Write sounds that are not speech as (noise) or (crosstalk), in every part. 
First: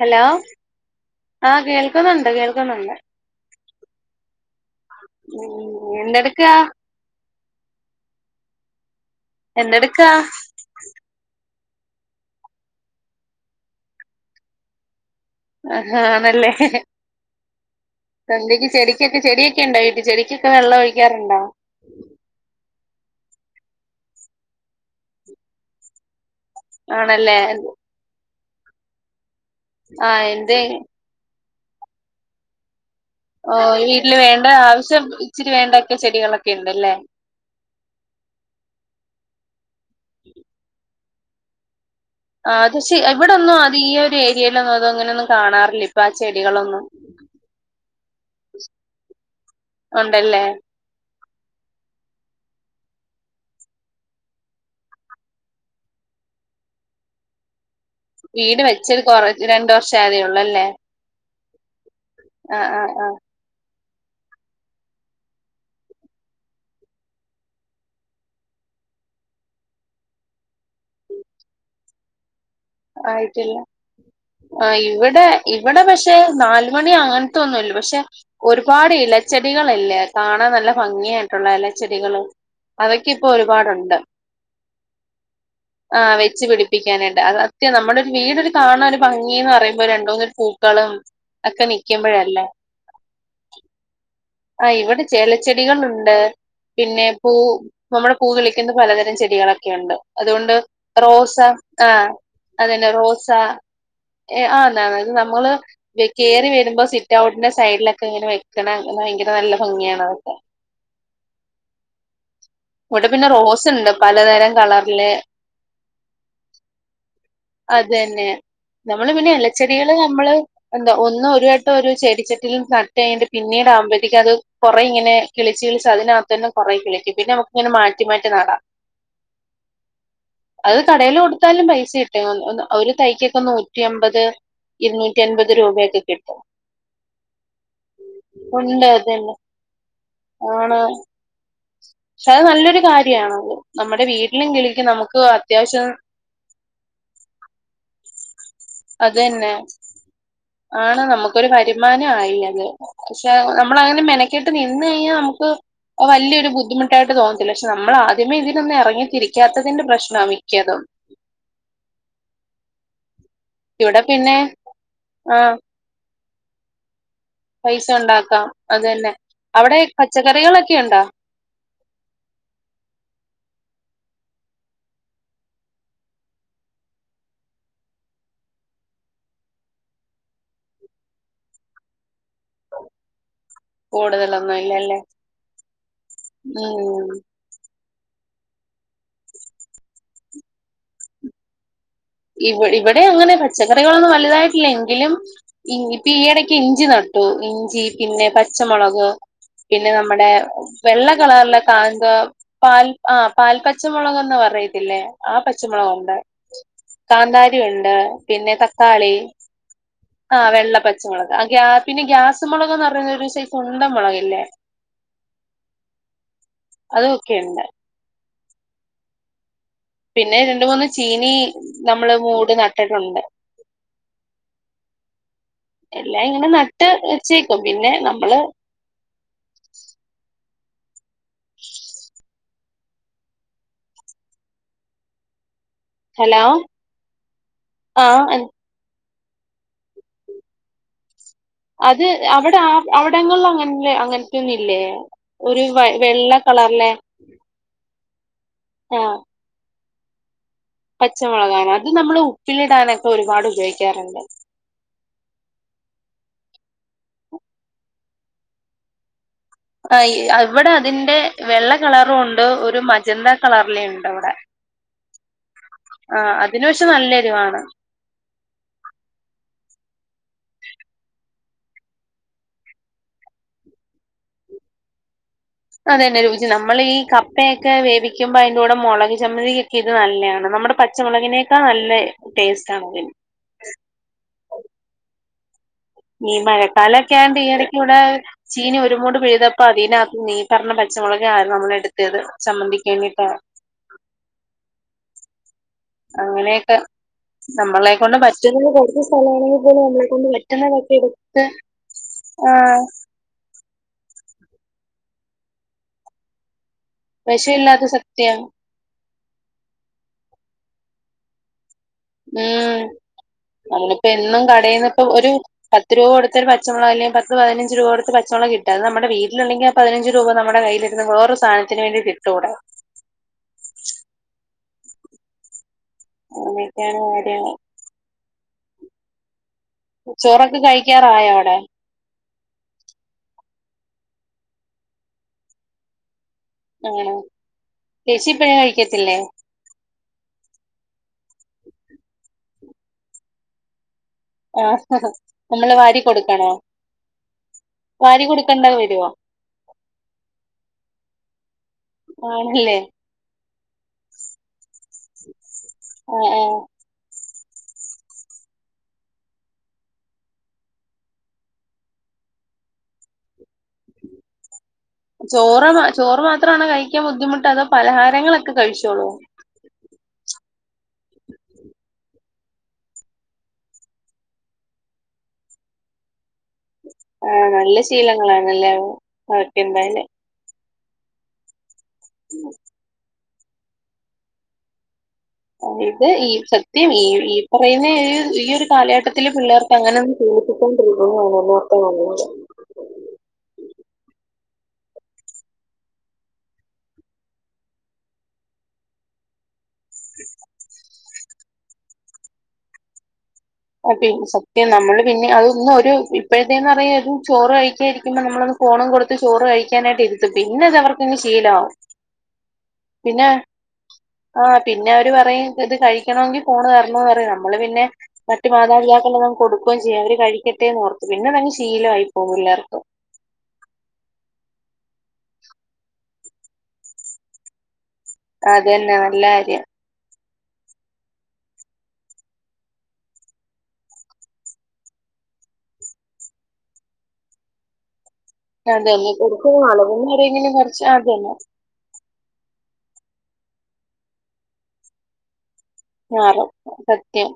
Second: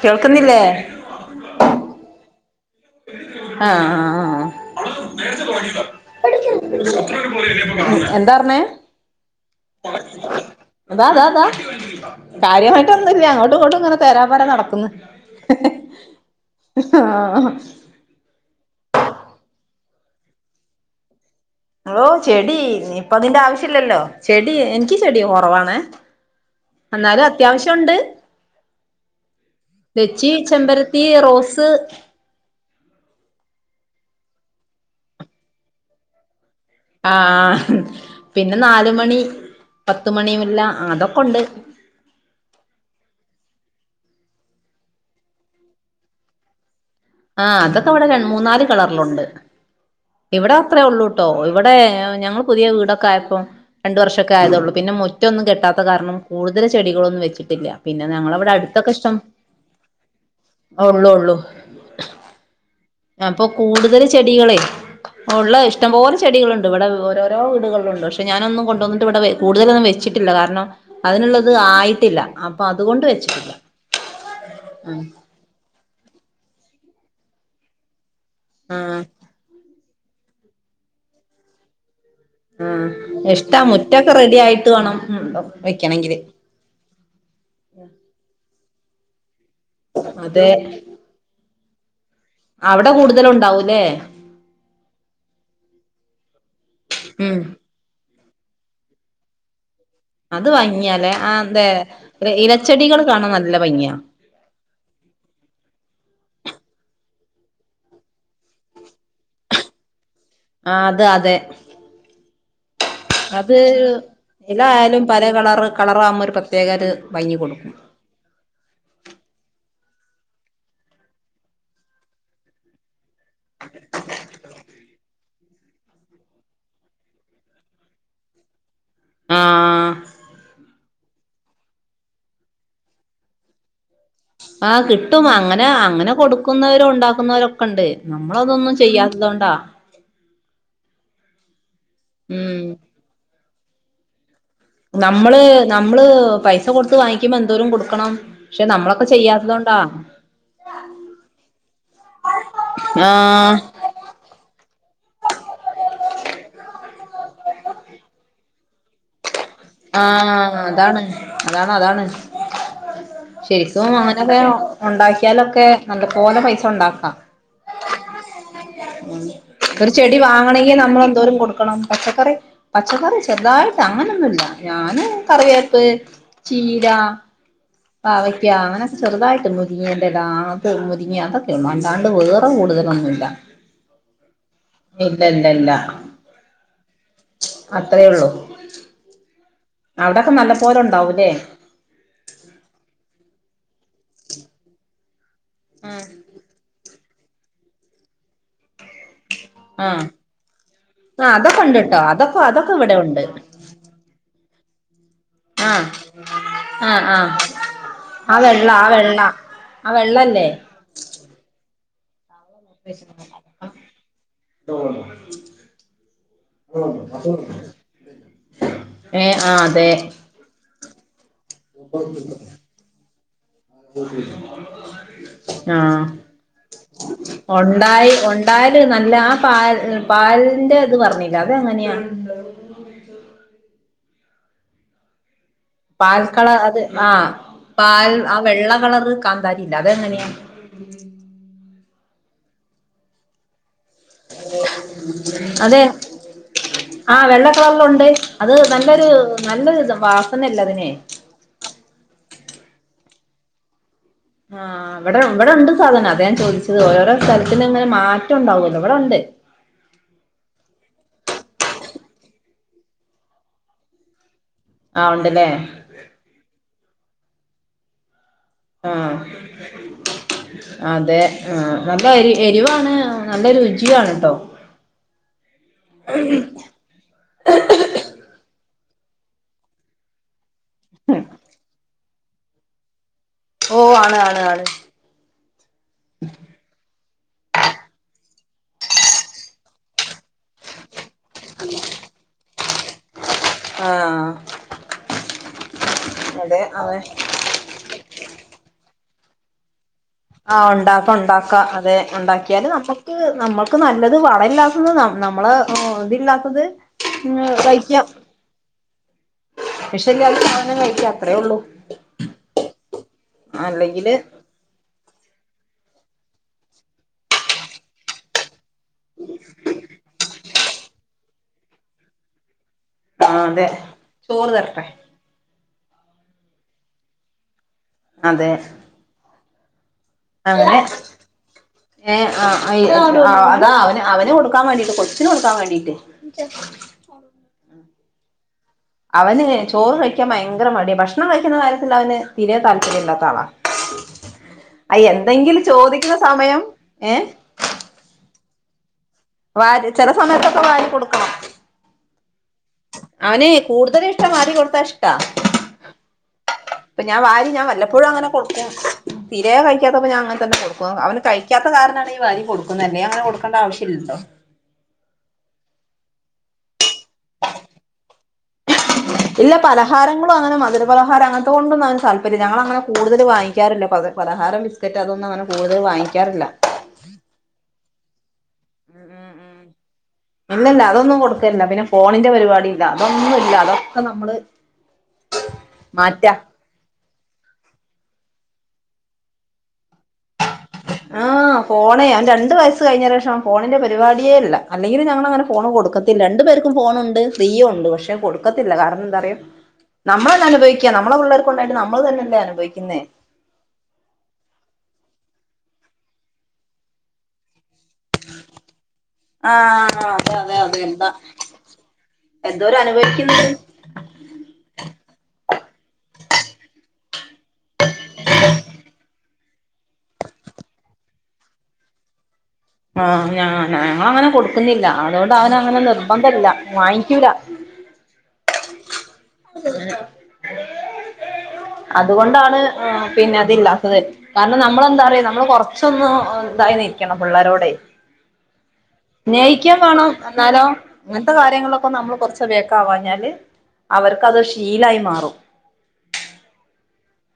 Hello കേൾക്കുന്നില്ലേ ആഹ് കേൾക്കുന്നുണ്ട് കേൾക്കുന്നുണ്ട് ആഹ് ആഹ് ആഹ് ഉം എന്തെട്ക്കാ എന്താർഞ്ഞേ? എന്തെടുക്കാ? അതാ അതാ അതാ കാര്യമായിട്ടൊന്നുല്ല അങ്ങോട്ടും ഇങ്ങോട്ടും ഇങ്ങനെ തേരാപ്പാര നടക്കുന്ന്. ആഹ് ആണല്ലേ ആഹ് സന്തിക്ക് ചെടിക്കൊക്കെ ചെടിയെക്കെ ഒണ്ടോ വീട്ടി ചെടിക്കൊക്കെ വെള്ളം ഒഴിക്കാറുണ്ടോ ഓഹ് ചെടി ഇനിപ്പ അതിന്റെ ആവശ്യ ഇല്ലല്ലോ ചെടി എനിക്കി ചെടി കൊറവാണ് എന്നാലും ആണല്ലേ അത്യാവശ്യംണ്ട് ആഹ് തെച്ചി എന്റെ ചെമ്പര ഈ റോസ് ഓഹ് വീട്ടില് വേണ്ട ആവശ്യം ഇച്ചിരി വേണ്ടോക്കെ ചെടികളൊക്കെ ണ്ട്ല്ലേ ആഹ് പിന്നെ നാലുമണി പത്തുമണിമുല്ല അതൊക്കെ ഉണ്ട് ആഹ് അത് ശെ ഇവിടെന്നും അത് ഈ ഒരു ഏരിയിലൊന്നും അത് അങ്ങനൊന്നും കാണാറില്ല ഇപ്പ ആഹ് ചെടികളൊന്നും ആഹ് അതൊക്ക ഇവിട രണ്ട് മൂന്നാല് കളറ്ലുണ്ട് ഉണ്ടല്ലേ ഇവിട അത്രയേ ഉള്ളൂട്ടോ ഇവിടെ ഞങ്ങള് പുതിയ വീടൊക്കെ ആയപ്പോ രണ്ടു വർഷൊക്കെ ആയതോള്ളൂ പിന്നെ മുറ്റൊന്നും കെട്ടാത്ത കാരണം കൂടുതൽ ചെടികളൊന്നും വെച്ചിട്ടില്ല. പിന്നെ ഞങ്ങളവിടെ വീട് അടുത്തൊക്കെ വെച്ചൊരു ഇഷ്ടം കൊറ രണ്ട് വർഷം ആയതേ ഉള്ളൂ അല്ലേ ഉള്ളൂ ഉള്ളു. ആഹ് ആഹ് ആഹ് അപ്പൊ കൂടുതൽ ചെടികളെ ഉള്ള ഇഷ്ടം പോലെ ചെടികളുണ്ട്. ഇവിടെ ഓരോരോ വീടുകളിലുണ്ട് പക്ഷെ ഞാനൊന്നും കൊണ്ട് വന്നിട്ട് ഇവിടെ വെ കൂടുതലൊന്നും വെച്ചിട്ടില്ല കാരണം അതിനുള്ളത് ആയിട്ടില്ല അ ആയിട്ടില്ല ആഹ് ഇവിടെ ഇവിടെ പക്ഷെ നാലുമണി അങ്ങനത്തൊന്നുല്ല പക്ഷെ ഒരുപാട് ആഹ് ഇല ചെടികളില്ലേ കാണാൻ നല്ല ഭംഗിയായിട്ടുള്ള ഇല ചെടികള്. ആഹ് ഇഷ്ടാ മുറ്റൊക്കെ റെഡി ആയിട്ട് വേണം ഉം വെക്കണെങ്കില്. പ്പിക്കാനായിട്ട് അത് അത്യ നമ്മുടെ ഒരു വീട് ഒരു കാണാൻ ഒരു ഭംഗിന്ന് പറയിപി രണ്ടൂന്നു അതെ പൂക്കളും ഒക്കെ നൽക്കുമ്പോഴല്ലേ? അവിടെ കൂടുതല് ഉണ്ടാവൂല്ലേ? ആ ഇവിടെ ചെലച്ചെടികളുണ്ട് പിന്നെ പൂ ഉം നമ്മുടെ പൂ കളിക്കുന്ന പലതരം ചെടികളൊക്കെയുണ്ട്. അത് അതുകൊണ്ട് ഭംഗിയാല്ലേ ആ റോസ അതെ ആഹ് അതന്നെ ഇലച്ചെടികൾ റോസ കാണാൻ നല്ല ഭംഗിയാ ഏഹ് ആഹ് എന്നാ അത് നമ്മള് കേറി വരുമ്പോൾ സിറ്റ് ഔട്ടിന്റെ സൈഡിലൊക്കെ ഇങ്ങനെ വെക്കണം. ഭയങ്കര നല്ല ഭംഗിയാണ് അതൊക്കെ ആഹ് അത് അതെ. ഇവിടെ പിന്നെ റോസ്ണ്ട് പല എല്ലായാലും പലേ കളർ കളറാവുമ്പോ ഒരു പ്രത്യേക ഒരു ഭംഗി കൊടുക്കും. അതെന്നെ നമ്മള് പിന്നെ ഇലച്ചെടികള് നമ്മള് എന്താ ഒന്ന് ഒരു വട്ടം ഒരു ചെടിച്ചെട്ടില് നട്ട് പിന്നീട് ആകുമ്പഴത്തേക്ക് അത് കുറെ ഇങ്ങനെ കിളിച്ച് കിളിച്ച് അതിനകത്ത് തന്നെ കൊറേ കിളിക്കും പിന്നെ അമ ഇങ്ങനെ മാറ്റി മാറ്റി നടാം. ആഹ് അത് കടയിൽ കൊടുത്താലും പൈസ കിട്ടും ഒന്ന് ഒരു തൈക്കൊക്കെ നൂറ്റി അമ്പത്. ആഹ് ഇരുന്നൂറ്റി കിട്ടും അൻപത് അങ്ങനെ രൂപയൊക്കെ അങ്ങനെ കിട്ടും കൊടുക്കുന്നവരു ഉണ്ടാക്കുന്നവരൊക്കെ ഉണ്ട് നമ്മള അതൊന്നും ഉണ്ട് ചെയ്യാത്തത് അതന്നെ കൊണ്ടാ. ആണ് പക്ഷെ അത് ഉം നല്ലൊരു കാര്യാണത്. നമ്മുടെ വീട്ടിലെങ്കിൽ നമ്മള് നമ്മള് പൈസ കൊടുത്ത് വാങ്ങിക്കുമ്പോ എന്തോരം കൊടുക്കണം. പക്ഷെ നമ്മളൊക്കെ അത് തന്നെ ചെയ്യാത്തത് കൊണ്ടാ ആണ് നമുക്കൊരു വരുമാനായി അത് ആ പക്ഷെ നമ്മള അങ്ങനെ മെന ക്കേട്ട് നിന്ന് കഴിഞ്ഞാ നമുക്ക് വാല്യൊരു ബുദ്ധിമുട്ടായിട്ട് തോന്നത്തില്ല പക്ഷെ നമ്മളാദ്യമേ ഇതിനൊന്ന് ഇറങ്ങി തിരി ഇറങ്ങിത്തിരിക്കും ക്കാത്തതിന്റെ ആ പ്രശ്നാ മിക്കതും. അതാണ് അതാണ് അതാണ് ശരിക്കും ഇവിടെ പിന്നെ അങ്ങനെയൊക്കെ ആ ഉണ്ടാക്കിയാലൊക്കെ നല്ല പോലെ പൈസ ഉണ്ടാക്കാം. പൈസ ഉണ്ടാക്കാം. അത് തന്നെ അവിടെ ഒരു ചെടി വാങ്ങണെങ്കി പച്ചക്കറികളൊക്കെ ഉണ്ടോ നമ്മളെന്തോരം കൊടുക്കണം പച്ചക്കറി പച്ചക്കറി ചെറുതായിട്ട് അങ്ങനൊന്നുല്ല ഞാന് കറിവേപ്പ്, ചീര, പാവയ്ക്ക, അങ്ങനൊ ചെറുതായിട്ട് മുരിങ്ങന്റെല അത് മുരിങ്ങ്യ അതൊക്കെ ഉള്ളൂ അല്ലാണ്ട് വേറെ കൂടുതലൊന്നുല്ല. കൂടുതലൊന്നും ഇല്ല ല്ലേ ഉം അത്രയേ ഉള്ളു. അവിടൊക്കെ നല്ല പോലെ ഉണ്ടാവൂല്ലേ? ഇ ഇവിടെ അങ്ങനെ പച്ചക്കറികളൊന്നും വലുതായിട്ടില്ലെങ്കിലും ഇപ്പൊ ഈയിടക്ക് ഇഞ്ചി നടു ഉം ഇഞ്ചി പിന്നെ പച്ചമുളക് പിന്നെ ആഹ് നമ്മടെ വെള്ള ആ കളറ്ള്ള അതൊക്കെ ഉണ്ട് ട്ടോ കന്തോ.. അതൊക്കെ അതൊക്കെ പാൽ ഇവിടെ ആ ഉണ്ട് പാൽക്ക പച്ചമുളകൊന്ന് പറയത്തില്ലേ ആ ആഹ് പച്ചമുളകുണ്ട്. ആഹ് ആഹ് കാന്താരിയുണ്ട് ആ പിന്നെ വെള്ള ആ തക്കാളി വെള്ള ആ വെള്ളപ്പച്ചമുളക് അ ഗ്യാ പിന്നെ ഗ്യാസ് മുളക്ന്ന്റഞാ പിന്നെ ഒരു സൈസുണ്ടമളക് ല്ലേ അതൊക്കെ ഉണ്ട് (unintelligible) ഏ ആഹ് അതെ പിന്നെ രണ്ട്മൂന്ന് ചീനി നമ്മള് മൂട് നട്ടിട്ടുണ്ട് (unintelligible) ആഹ് എല്ലാം ഇങ്ങനെ നട്ട് വെച്ചേക്കും പിന്നെ ഒണ്ടായി നമ്മള് ഒണ്ടായി ത് നല്ലാ ആ പാ പാലിന്റെത് പറഞ്ഞിലെ അതെങ്ങനെയാ? പാൽ ഹലോ കളഅത് അഹ് പാൽ ആ വെള്ള കളറ്കാന്താരിണ്ട് അതെങ്ങനെയാ? അത് അവിടെ ആ അവിടങ്ങളില് അങ്ങനന്നെയാ അങ്ങനതൊനില്ലേ ഒര് അതെ വൈ വെള്ള കളറ്ല്ലേ ആ വെള്ളക്കളറലുണ്ട് അത് നല്ലൊരു നല്ലൊരുത് വാസനല്ലതിന്. പച്ചമുളകാണൊ അത് നമ്മള് ഉപ്പിലിടാനൊക്കെഒരുപാട് ഉപയോഗിക്കാറുണ്ട്. ആഹ് ഇവിടെഇവിടെണ്ട് സാധനം അതെഞാൻ ചോദിച്ചത് ഓരോരോ സ്ഥലത്തിനങ്ങനെ മാറ്റംണ്ടാവല്ലോ.. ഇവിടെ ഉണ്ട്. അയ് വടതിന്റെ വെള്ള കളറുണ്ട് ഒരു മജന്ത കളറിലേണ്ട്ഇവടെ. ആ ഉണ്ട്ലെ? ആ അതിന്പഷേ നല്ലെരിവാണ്. ആഹ്. (inaudible) അതെ ആ അപ്പെരിവാണ് ആ നല്ലരുചിയാണ് ട്ടോ. അതെന്നെ രുചി നമ്മളീ കപ്പയൊക്കെ വേവിക്കിമ്പോ അയ്ന്റുടെ മുളക് ചമ്മന്തികിക്കി ത് നല്ലെയാണ്. പച്ചമുളകിനേക്കാ നല്ല ടേസ്റ്റ് ആണ്ത്. ഓ ആണ് ആണ് ആണ്. ക്യാമ്പിയറകൂടെ ചീനി ഒരുമൂട് പിഴുത തപ്പൊ അതിനകത്ത് നീ പറഞ്ഞ പച്ചമുളക് ആ നമ്മള് എടുതേത് ചമ്മന്തിക്ക്‌വേണ്ടിട്ട് ആഹ് അതെ അങ്ങനെയെക്കെ അതെ നമ്മളെക്കൊണ്ട് പറ്റ്ന്നത് കുറച്ച് സ്ഥലമാണെങ്കില് പോലും കൊണ്ട് ആ പറ്റുന്നതൊക്കെ ഉണ്ടാക്ക എടുത്ത് ഉണ്ടാക്ക അതെ ആ ഉണ്ടാക്കിയാല് നമ്മ ക്ക് നമ്മക്ക് നല്ലത് വളല്ലാത്തത് നമ്മള് ഓ തില്ലാത്തത് ങ് വിഷമില്ലാത്ത വൈക്യാം. സത്യാണ് (unintelligible) കഴിക്കാ അത്രേഉള്ളു. ആഹ് നിപ്പെന്നും കടേന്ന് ഇപ്പ ഒരു പത്ത് രൂപ കൊടുത്തൊരു പച്ചമുളാങ്കിലും പത്ത്പയ്നഞ്ച് രൂപ കൊടുത്ത് പച്ചമളക് കിട്ടും. അത് നമ്മുടെവീട്ടിലുണ്ടെങ്കി ആ പതിനഞ്ച് രൂപ നമ്മടെ കയ്യിലിരുന്ന് വേറൊരുസാധനത്തിന് വേണ്ടിട്ടിട്ടൂടെ? ആ അതെ ചോറ് തരട്ടെ അങ്ങനെയക്കാണ് കാര്യങ്ങള്. അതെ. ചോറൊക്ക അങ്ങനെ കഴിക്കാറായ അവ്ടെ? ഏ അ അയ് അ അതാ അവന് അവന് കൊടുക്കാൻ വേണ്ടീട്ട് കൊച്ചിന് കൊടുക്കാൻവേണ്ടീട്ട്. ആഹ് ചേച്ചിപ്പഴാ അവന് ചോറ് വെ കഴിക്കാൻ ഭയങ്കര മടിയ ഭക്ഷണം കഴിക്കുന്ന കാര്യത്തിൽ അവന് തീരെതാല്പര്യം ഇല്ലാത്ത ആളാ. ആഹ് അയ് എന്തെങ്കിലും നമ്മള് വാരി ചോദിക്കുന്ന കൊടുക്കണോ സമയം എ വാരി കൊടുക്കണ്ടത് വരോ? വാര് ചെലസമയത്തൊക്കെ വാരി കൊടുക്കണം ആണല്ലേ (unintelligible) അവന് കൂടുതലിഷ്ട്ടം വാരി കൊടുത്താ ഇഷ്ടാ ആഹ് ആഹ് പ്പ ഞാ വാരി ഞാൻ വല്ലപ്പോഴങ്ങനെ കൊടുക്കും തീരേ കഴിക്കാത്തപ്പ ഞാ അങ്ങതന്നെകൊട്ക്കു അ അവന് കഴിക്ക പിക്കാത്ത കാരണ വാരി കൊടുന്നതന്നെ അങ്ങന കൊക്കേണ്ട ആവശ്യല്ലല്ലോ ചോറ് ചോറ് മാത്രമാണ് കഴിക്കാൻ ബുദ്ധിമുട്ട് അതോ പലഹാരങ്ങളൊക്കെ കഴിച്ചോളൂ ഇല്ല പലഹാരങ്ങളും അങ്ങനെ മധുരപലഹാരം അങ്ങനത്ത ഒന്നും അവന് താല്പര്യം ല്ലാഞങ്ങളങ്ങനെ കൂടുതൽ വാങ്ങിക്കറില്ല പലഹാരം ബിസ്ക്കറ്റ് അതൊന്നും അതങ്ങനെ കൂടുതൽ വാങ്ങിക്കറില്ല ആ് നല്ല ശീലങ്ങളണല്ലേ അതൊക്കെ എന്തായലും ഇല്ല ഇല്ല അതൊന്നും കൊടുക്കില്ല പിന്നെ ഫോണിന്റെ പരിപാടി ഇല്ല അതൊന്നും ഇല്ല അതൊക്കെ നമ്മള് ഇത് ഈ മാറ്റാ സത്യം ഈ ഈ പറയുന്ന ഈ ഒരു കാലഘട്ടത്തില് പിള്ളേർക്ക് അങ്ങനെ ഒന്നും ചൂപ്പിക്കൊണ്ടിരിക്കു (inaudible) ന്ന ണ് അഥംണ്ട് അത്കഴിഞ്ഞ ശേഷം ഫോണിന്റെ പരിപാടിയേല്ല അല്ലെങ്കിലും ഞങ്ങളങ്ങനെ ഫോൺ കൊടുക്കത്തില്ല രണ്ട് പേർക്കും ഫോണണ്ട് ഫ്രീയും ഉണ്ട് പക്ഷേ കൊടുക്കത്തില്ല കാരണം എന്താ അറിയോ നമ്മളന്നാഅനുഭവിക്കുക നമ്മടെ ഫിള്ളേർക്കൊള്ളത് നമ്മള് തന്നെല്ല അനുഭവിക്കുന്നേ സത്യം നമ്മള് പിന്നെ അതന്ന് ഒരു ഇപ്പോഴത്തെന്ന് പറയ ചോറ് കഴിക്കായിരിക്കുമ്പോ നമ്മള ഫോണും കൊടുത്ത്ചോറ് ആഹ് കഴിക്കാനായിട്ട് അതെ ഇരുത്തും പിന്നെ അത് അവർക്ക് അങ്ങ ശീലമാവും എന്തോര അനുഭവിക്കുന്നണ്ട് ആ പിന്നെ അവര് പറയും ഇത് കഴിക്കണമെങ്കിൽ ഫോണ് തരണന്ന് പറയും നമ്മള് പിന്നെ കുട്ടി മാതാതാക്കളെ നമ്മു കൊടുക്കുകയും ചെയ്യും അവര് കഴിക്കട്ടെന്ന് ഓർത്ത് പിന്നെ അതങ്ങ് ശീലമായി പോകും പിള്ളേർക്ക് ആഹ ഞാ ഞങ്ങ അങ്ങനെ കൊടുക്കുന്നില്ല അതുകൊണ്ട് അവന അങ്ങനെ നിർബന്ധ ഇല്ല വാങ്ങിക്കൂല അത തന്നെ നല്ല കാര്യം അതുകൊണ്ടാണ് പിന്നെ അതില്ലാത്തത് കാരണം നമ്മളെന്താറിയോ നമ്മള് കൊറച്ചൊന്ന് ഇതായി നിക്കണം പിള്ളരോടെ അതന്നെ കൊടുക്കുന്ന സ്നേഹിക്കേം വേണം അളവെന്നവരെങ്കിലും എന്നാലോ കുറച്ച് അതന്നെ അങ്ങനത്തെ കാര്യങ്ങളൊക്കെ നമ്മൾ കുറച്ച് അതൊയൊക്കാവാഞ്ഞാല് അവർക്കത് ശീലായി മാറും ആ അതെ സത്യം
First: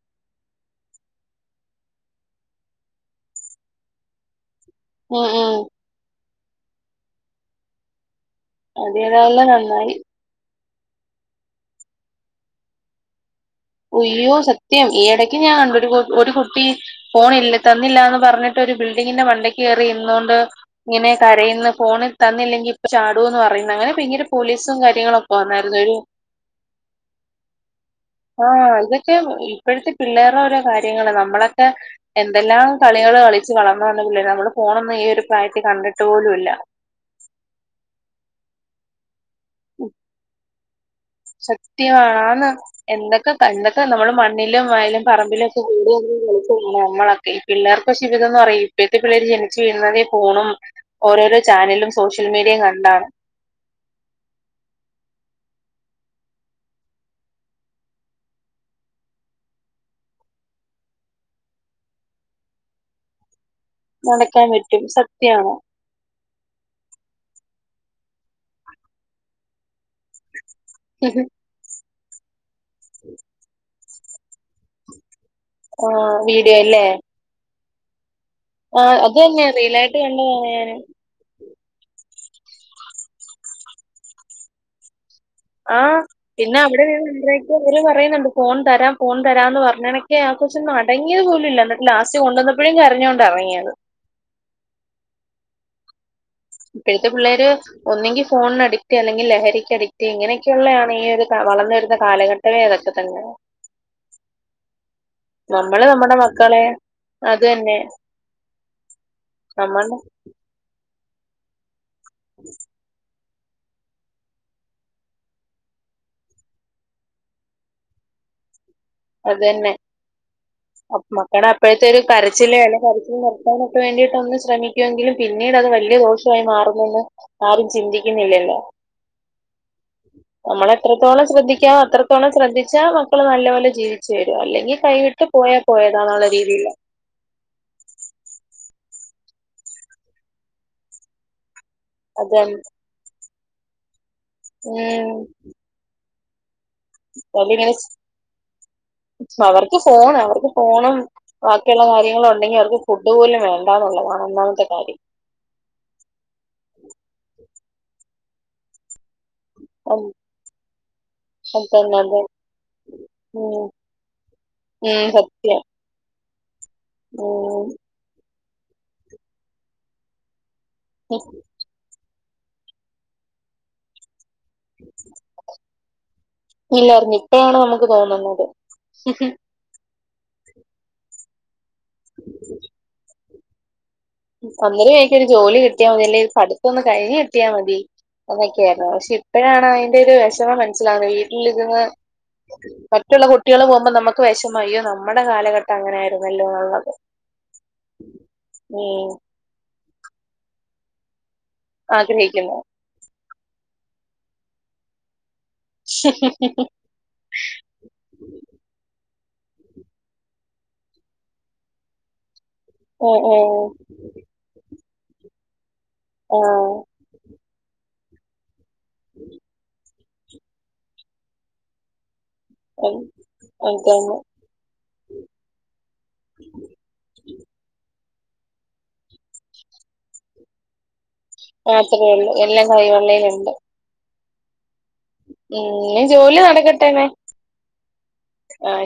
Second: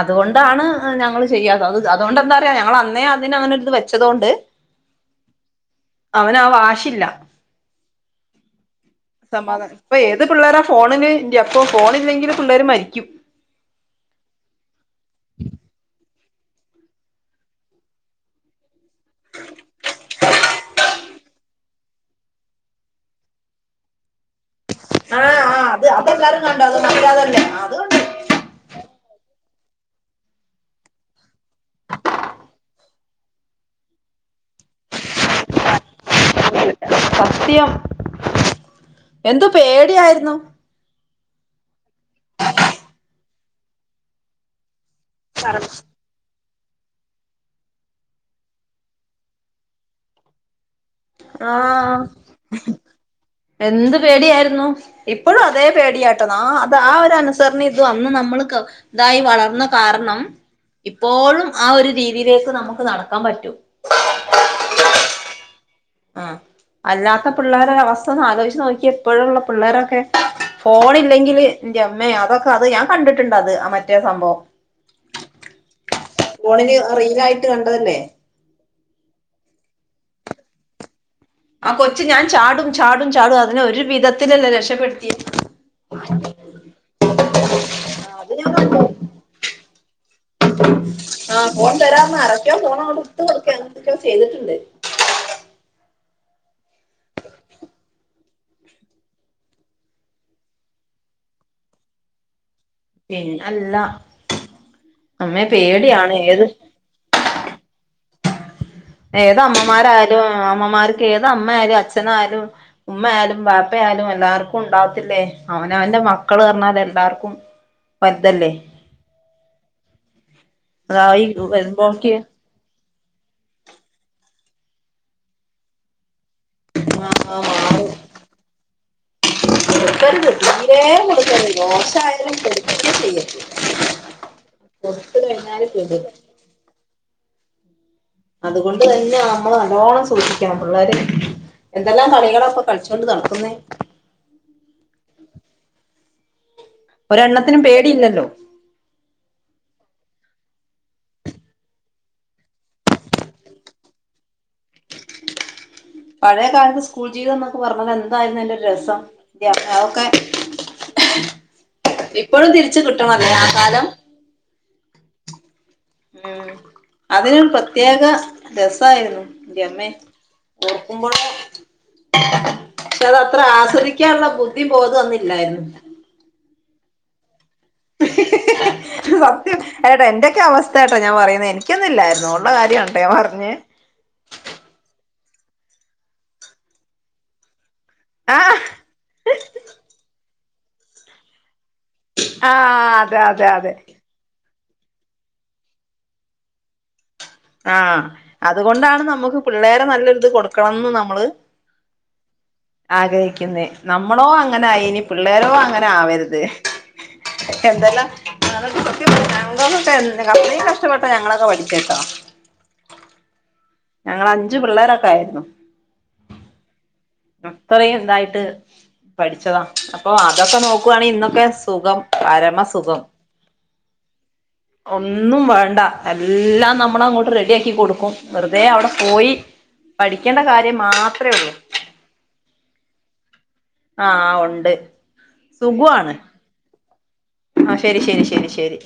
അതുകൊണ്ടാണ് ഞങ്ങൾ ചെയ്യാതത്അത് അതുകൊണ്ട് എന്താറിയോഞങ്ങൾ അന്നേ അതിനങ്ങനെ വെച്ചതൊണ്ട് ഉം ഉം അവന ആ വാശില്ല അത് ഏതായാലും സമാധാനം നന്നായി ഇപ്പൊ ഏത് പിള്ളേരാ ഫോണിന് അപ്പൊ ഫോണ ഇില്ലെങ്കിലും പിള്ളേർ മരിക്കും അയ്യോ സത്യം ഈ ഇടയ്ക്ക് ഞാൻ അറിഞ്ഞു ഒരു കുട്ടി ഫോണ തന്നില്ലാന്ന് പറഞ്ഞിട്ട് ഒരു ബിൽഡിങ്ങിന്റെ മണ്ടയ്ക്ക് കേയറി ഇരുന്നൊണ്ട് ഇങ്ങനെ കരയന്ന് ഫോണിൽ തന്നില്ലെങ്കിൽ ഇപ്പൊ ചാടുന്ന് പറയുന്നു അങ്ങനെ പോലീസും കാര്യങ്ങളൊക്കെ വന്നായിരുന്നു ഒരു ണ്ട അത് മതല്ലേ അ (inaudible) ആഹ ഇതൊക്കെ ഇപ്പോഴത്തെ പിള്ളേരു ഓരോ കാര്യങ്ങള് നമ്മളൊക്കെ എന്തെല്ലാം കളികള് കളിച്ച് വളർന്നു വന്ന പിള്ളേരാ നമ്മള് ഫോണൊന്ന ഈ ഒരു പ്രായത്തിൽ കണ്ടിട്ട് പോലുമില്ല സത്യം എന്ത്പേടിയായിരുന്നു സത്യണ് എന്തൊക്കെ എന്തൊക്കെ നമ്മള് മണ്ണിലും വയലും പറമ്പിലും ഒക്കെ കൂട നമ്മളൊക്കെ ഈ പിള്ളേർക്ക് പക്ഷെ തംന്ന് പറയും ഇപ്പഴത്തെ പിള്ളേര് ജനിച്ചു വീഴുന്നതേ ഫോണും ഓരോരോ ചാനലും ആഹ് സോഷ്യൽ മീഡിയയും കണ്ടാണ് എന്ത് പേടിയായിരുന്നു ഇപ്പോഴും അതേ പേടിയാട്ടോ അത് ആ ഒരു അനുസരണം ഇത് വന്ന് നമ്മൾക്ക് ഇതായി വളർന്ന കാരണം ഇപ്പോഴും ആ ഒരു രീതിയിലേക്ക് നമുക്ക് നടക്കാൻ പറ്റും നടക്കാൻ പറ്റും സത്യണ് ആ അല്ലാത്ത പിള്ളേരെ അവസ്ഥ ഒന്ന് ആലോചിച്ച് നോക്കിയേ ഇപ്പോഴുംള്ള പിള്ളേരൊക്കെ ഫോണ് ഇല്ലെങ്കില് എന്റെ അമ്മേ അതൊക്കെ അത് ഞാൻ കണ്ടിട്ടുണ്ട് അത് ആ മറ്റേ സംഭവം ആ വീഡിയോ ഫോണില് അല്ലേ? റീലായിട്ട് കണ്ടതല്ലേ ആ അത് തന്നെ റീലായിട്ട് കണ്ടതാണ് ഞാനും ആ കൊച്ച് ഞാൻ ചാടും ചാടും ചാടും അതിനെ ഒരു വിധത്തിലല്ലേ രക്ഷപ്പെടുത്തിയെ ആ പിന്നെ അവിടെനിന്ന് എന്തരക്കെയോ അവർ പറയുന്നുണ്ട് അത് ഞാൻ ഫോൺ കണ്ടു തരാം ഫോൺ തരാന്ന് പറഞ്ഞണക്കെയാ കൊറച്ച് ഒന്നടങ്ങിയത് ആഹ് പോലുംല്ല ഫോൺ എന്നിട്ട് ലാസ്റ്റ് കൊണ്ടുവന്നപ്പോഴും കരഞ്ഞോണ്ടാ ഇറങ്ങിയത് ക്കെ ചെയ്തിട്ടിണ്ട് ഇപ്പഴത്തെ പിള്ളേര് ഒന്നെങ്കി ഫോണിന് അഡിക്റ്റ് അല്ലെങ്കിൽ ലഹരിക്ക് അഡിറ്റ് ഇങ്ങനെയൊക്കെയുള്ളയാണ് ഈ ഒരു വളർന്ന് വരുന്ന കാലഘട്ടവേ അതൊക്കെ തന്നെ പിന്നെ അല്ല അമ്മേ നമ്മള് പേടിയാണ് നമ്മടെ ഏത് മക്കളെ അതന്നെ ഏതമ്മമാരായാലും അമ്മമാർക്ക് ഏത് അമ്മയാലും അച്ഛ അച്ഛനായാലും ഉമ്മ ആയാലും ബാപ്പ പ്പയാലും എല്ലാർക്കും ഉണ്ടാവത്തില്ലേ അവനവന്റെ മക്കള് പറഞ്ഞാൽ എല്ലാർക്കും വൽതല്ലേ അതന്നെ അതായി മക്കള അപ്പോഴത്തെ ഒരു വരുമ്പോക്ക് കര ച്ചില്ലേ കരച്ചില് നിത്താനൊക്കെ വേണ്ടിട്ട് ഒന്ന് ശ്രിക്കുമെങ്കിലും പിന്നീട് അത് വലിയ ദോഷം ഇത്രേ മാറുമെന്ന് ആഹ് ആരും മാറും ചിന്തിക്കുന്നില്ലല്ലോ കൊടുക്കരുത് നമ്മൾ തീരെ എത്രത്തോളം കൊടുക്കരുത് ശ്രദ്ധിക്കാവൊ ദോശ അത്രത്തോളം ആയാലും ശ്രദ്ധിച്ചാ കൊടുക്കന്നെ മക്കള് ചെയ്യരുത് നല്ലപോലെ ജീവിച്ചു വരും അല്ലെങ്കിൽ കൊടുത്ത് കൈവിട്ട് പോയാ കഴിഞ്ഞാല് കെടും പോയതാന്നുള്ള രീതിയില് അതുകൊണ്ട് തന്നെ നമ്മള് നല്ലോണം സൂക്ഷിക്കണം പിള്ളേര് എന്തെല്ലാം അത് കളികള അപ്പൊ കളിച്ചൊണ്ട് നടക്കുന്നേ ഉം ഒരെണ്ണത്തിനും (unintelligible) പേടിയില്ലല്ലോ അവർക്ക് പോണം അവർക്ക് പോണം ബാക്കിയുള്ള കാര്യങ്ങൾ ഒണ്ടെങ്കി അവർക്ക് ഫുഡ് പോലും വേണ്ടാന്നുള്ളതാണ് ഒന്നാമത്തെ കാര്യം പഴേ കാലത്ത് സ്കൂൾ ജീവിതം എന്നൊക്ക പറഞ്ഞത് എന്തായിരുന്നു അതിന്റെരുരസം ന്റമ്മേ അതൊക്കെ അതന്നെ അതെ ഇപ്പോഴും തിരിച്ച് കിട്ടണല്ലേ ആ ഉം കാലം ഉം സത്യം ഉം അതിനും ഉം പ്രത്യേക രസമായിരുന്നു ന്റമ്മേ ഓർക്കുമ്പോളെ പക്ഷെ അത് അത്ര ആസ്വദിക്കാനുള്ള ബുദ്ധി ബോധവും അന്നില്ലാരുന്ന് ഇല്ലാരുന്ന് ഇപ്പഴാണ് നമുക്ക് തോന്നുന്നത് എടാ എന്റക്കോ അവസ്ഥയാട്ടോ ഞാൻ പറയുന്നെ എനിക്കൊന്നും ഇല്ലായിരുന്നു ഉള്ള കാര്യണ് കേട്ടോ ഞാൻ പറഞ്ഞെ ഒന്നെങ്കി എനിക്ക് ഒരു ജോലി കിട്ടിയാൽ മതി അല്ലെ പഠിത്തം ഒന്ന് കഴിഞ്ഞ് കിട്ടിയ മതി ആഹ് എന്നൊക്കെയായിരുന്നു പക്ഷെ ഇ ഇപ്പഴാണ് അതിന്റെ ഒരു വിഷമം മനസ്സിലാകുന്നെ വീട്ടിലിരുന്ന് ആഹ് അതെ മറ്റുള്ള അതെ കുട്ടികൾ അതെ പോകുമ്പോ നമ്മക് ക്ക് വിഷമ അയ്യോ നമ്മുടെ കാലഘട്ടം അങ്ങനെ ആരുന്നല്ലോന്നൊള്ളത് ആഹ് അതുകൊണ്ടാണ് നമ്മുക്ക് പിള്ളേരെ നല്ലൊരിത് കൊടുക്കണംന്ന് നമ്മള് ആഗ്രഹിക്കുന്നു ആഗ്രഹിക്കുന്നെ നമ്മളോ അങ്ങനായി ഇനി പിള്ളേരോ അങ്ങനെ ആവരുത് (unintelligible) എന്തെല്ലാം ഞന്നൊക്കെ (unintelligible) അത്രക്ക് കഷ്ടപ്പെട്ടോ ഞങ്ങളൊക്കെ പഠിച്ച കേട്ടോ ഉം ഉം ഞങ്ങൾ അഞ്ചു പിള്ളേരൊക്കെ ആയിരുന്നു ആഹ് അത്രയും ഇതായിട്ട് പഠിച്ചതാ അപ്പൊ അതൊക്കെ നോക്കുവാണെങ്കി ഇന്നൊക്കെ സുഖം ഉം പരമസുഖം അതന്നെ ഒന്നും വേണ്ട എല്ലാം നമ്മൾ അങ്ങോട്ട് റെഡി ആക്കി കൊടുക്കും വെറുതെ അവിടെ പോയി പഠിക്കണ്ട കാര്യം മാത്രേയുള്ളു മാത്രേ ഉള്ളൂ എല്ലാം കൈവെള്ളയിലുണ്ട് ആഹ് ഒണ്ട് ഉം ഇനി ജോലി നടക്കട്ടെന്നെ ആഹ് ശരി ശരി ശരി ശരി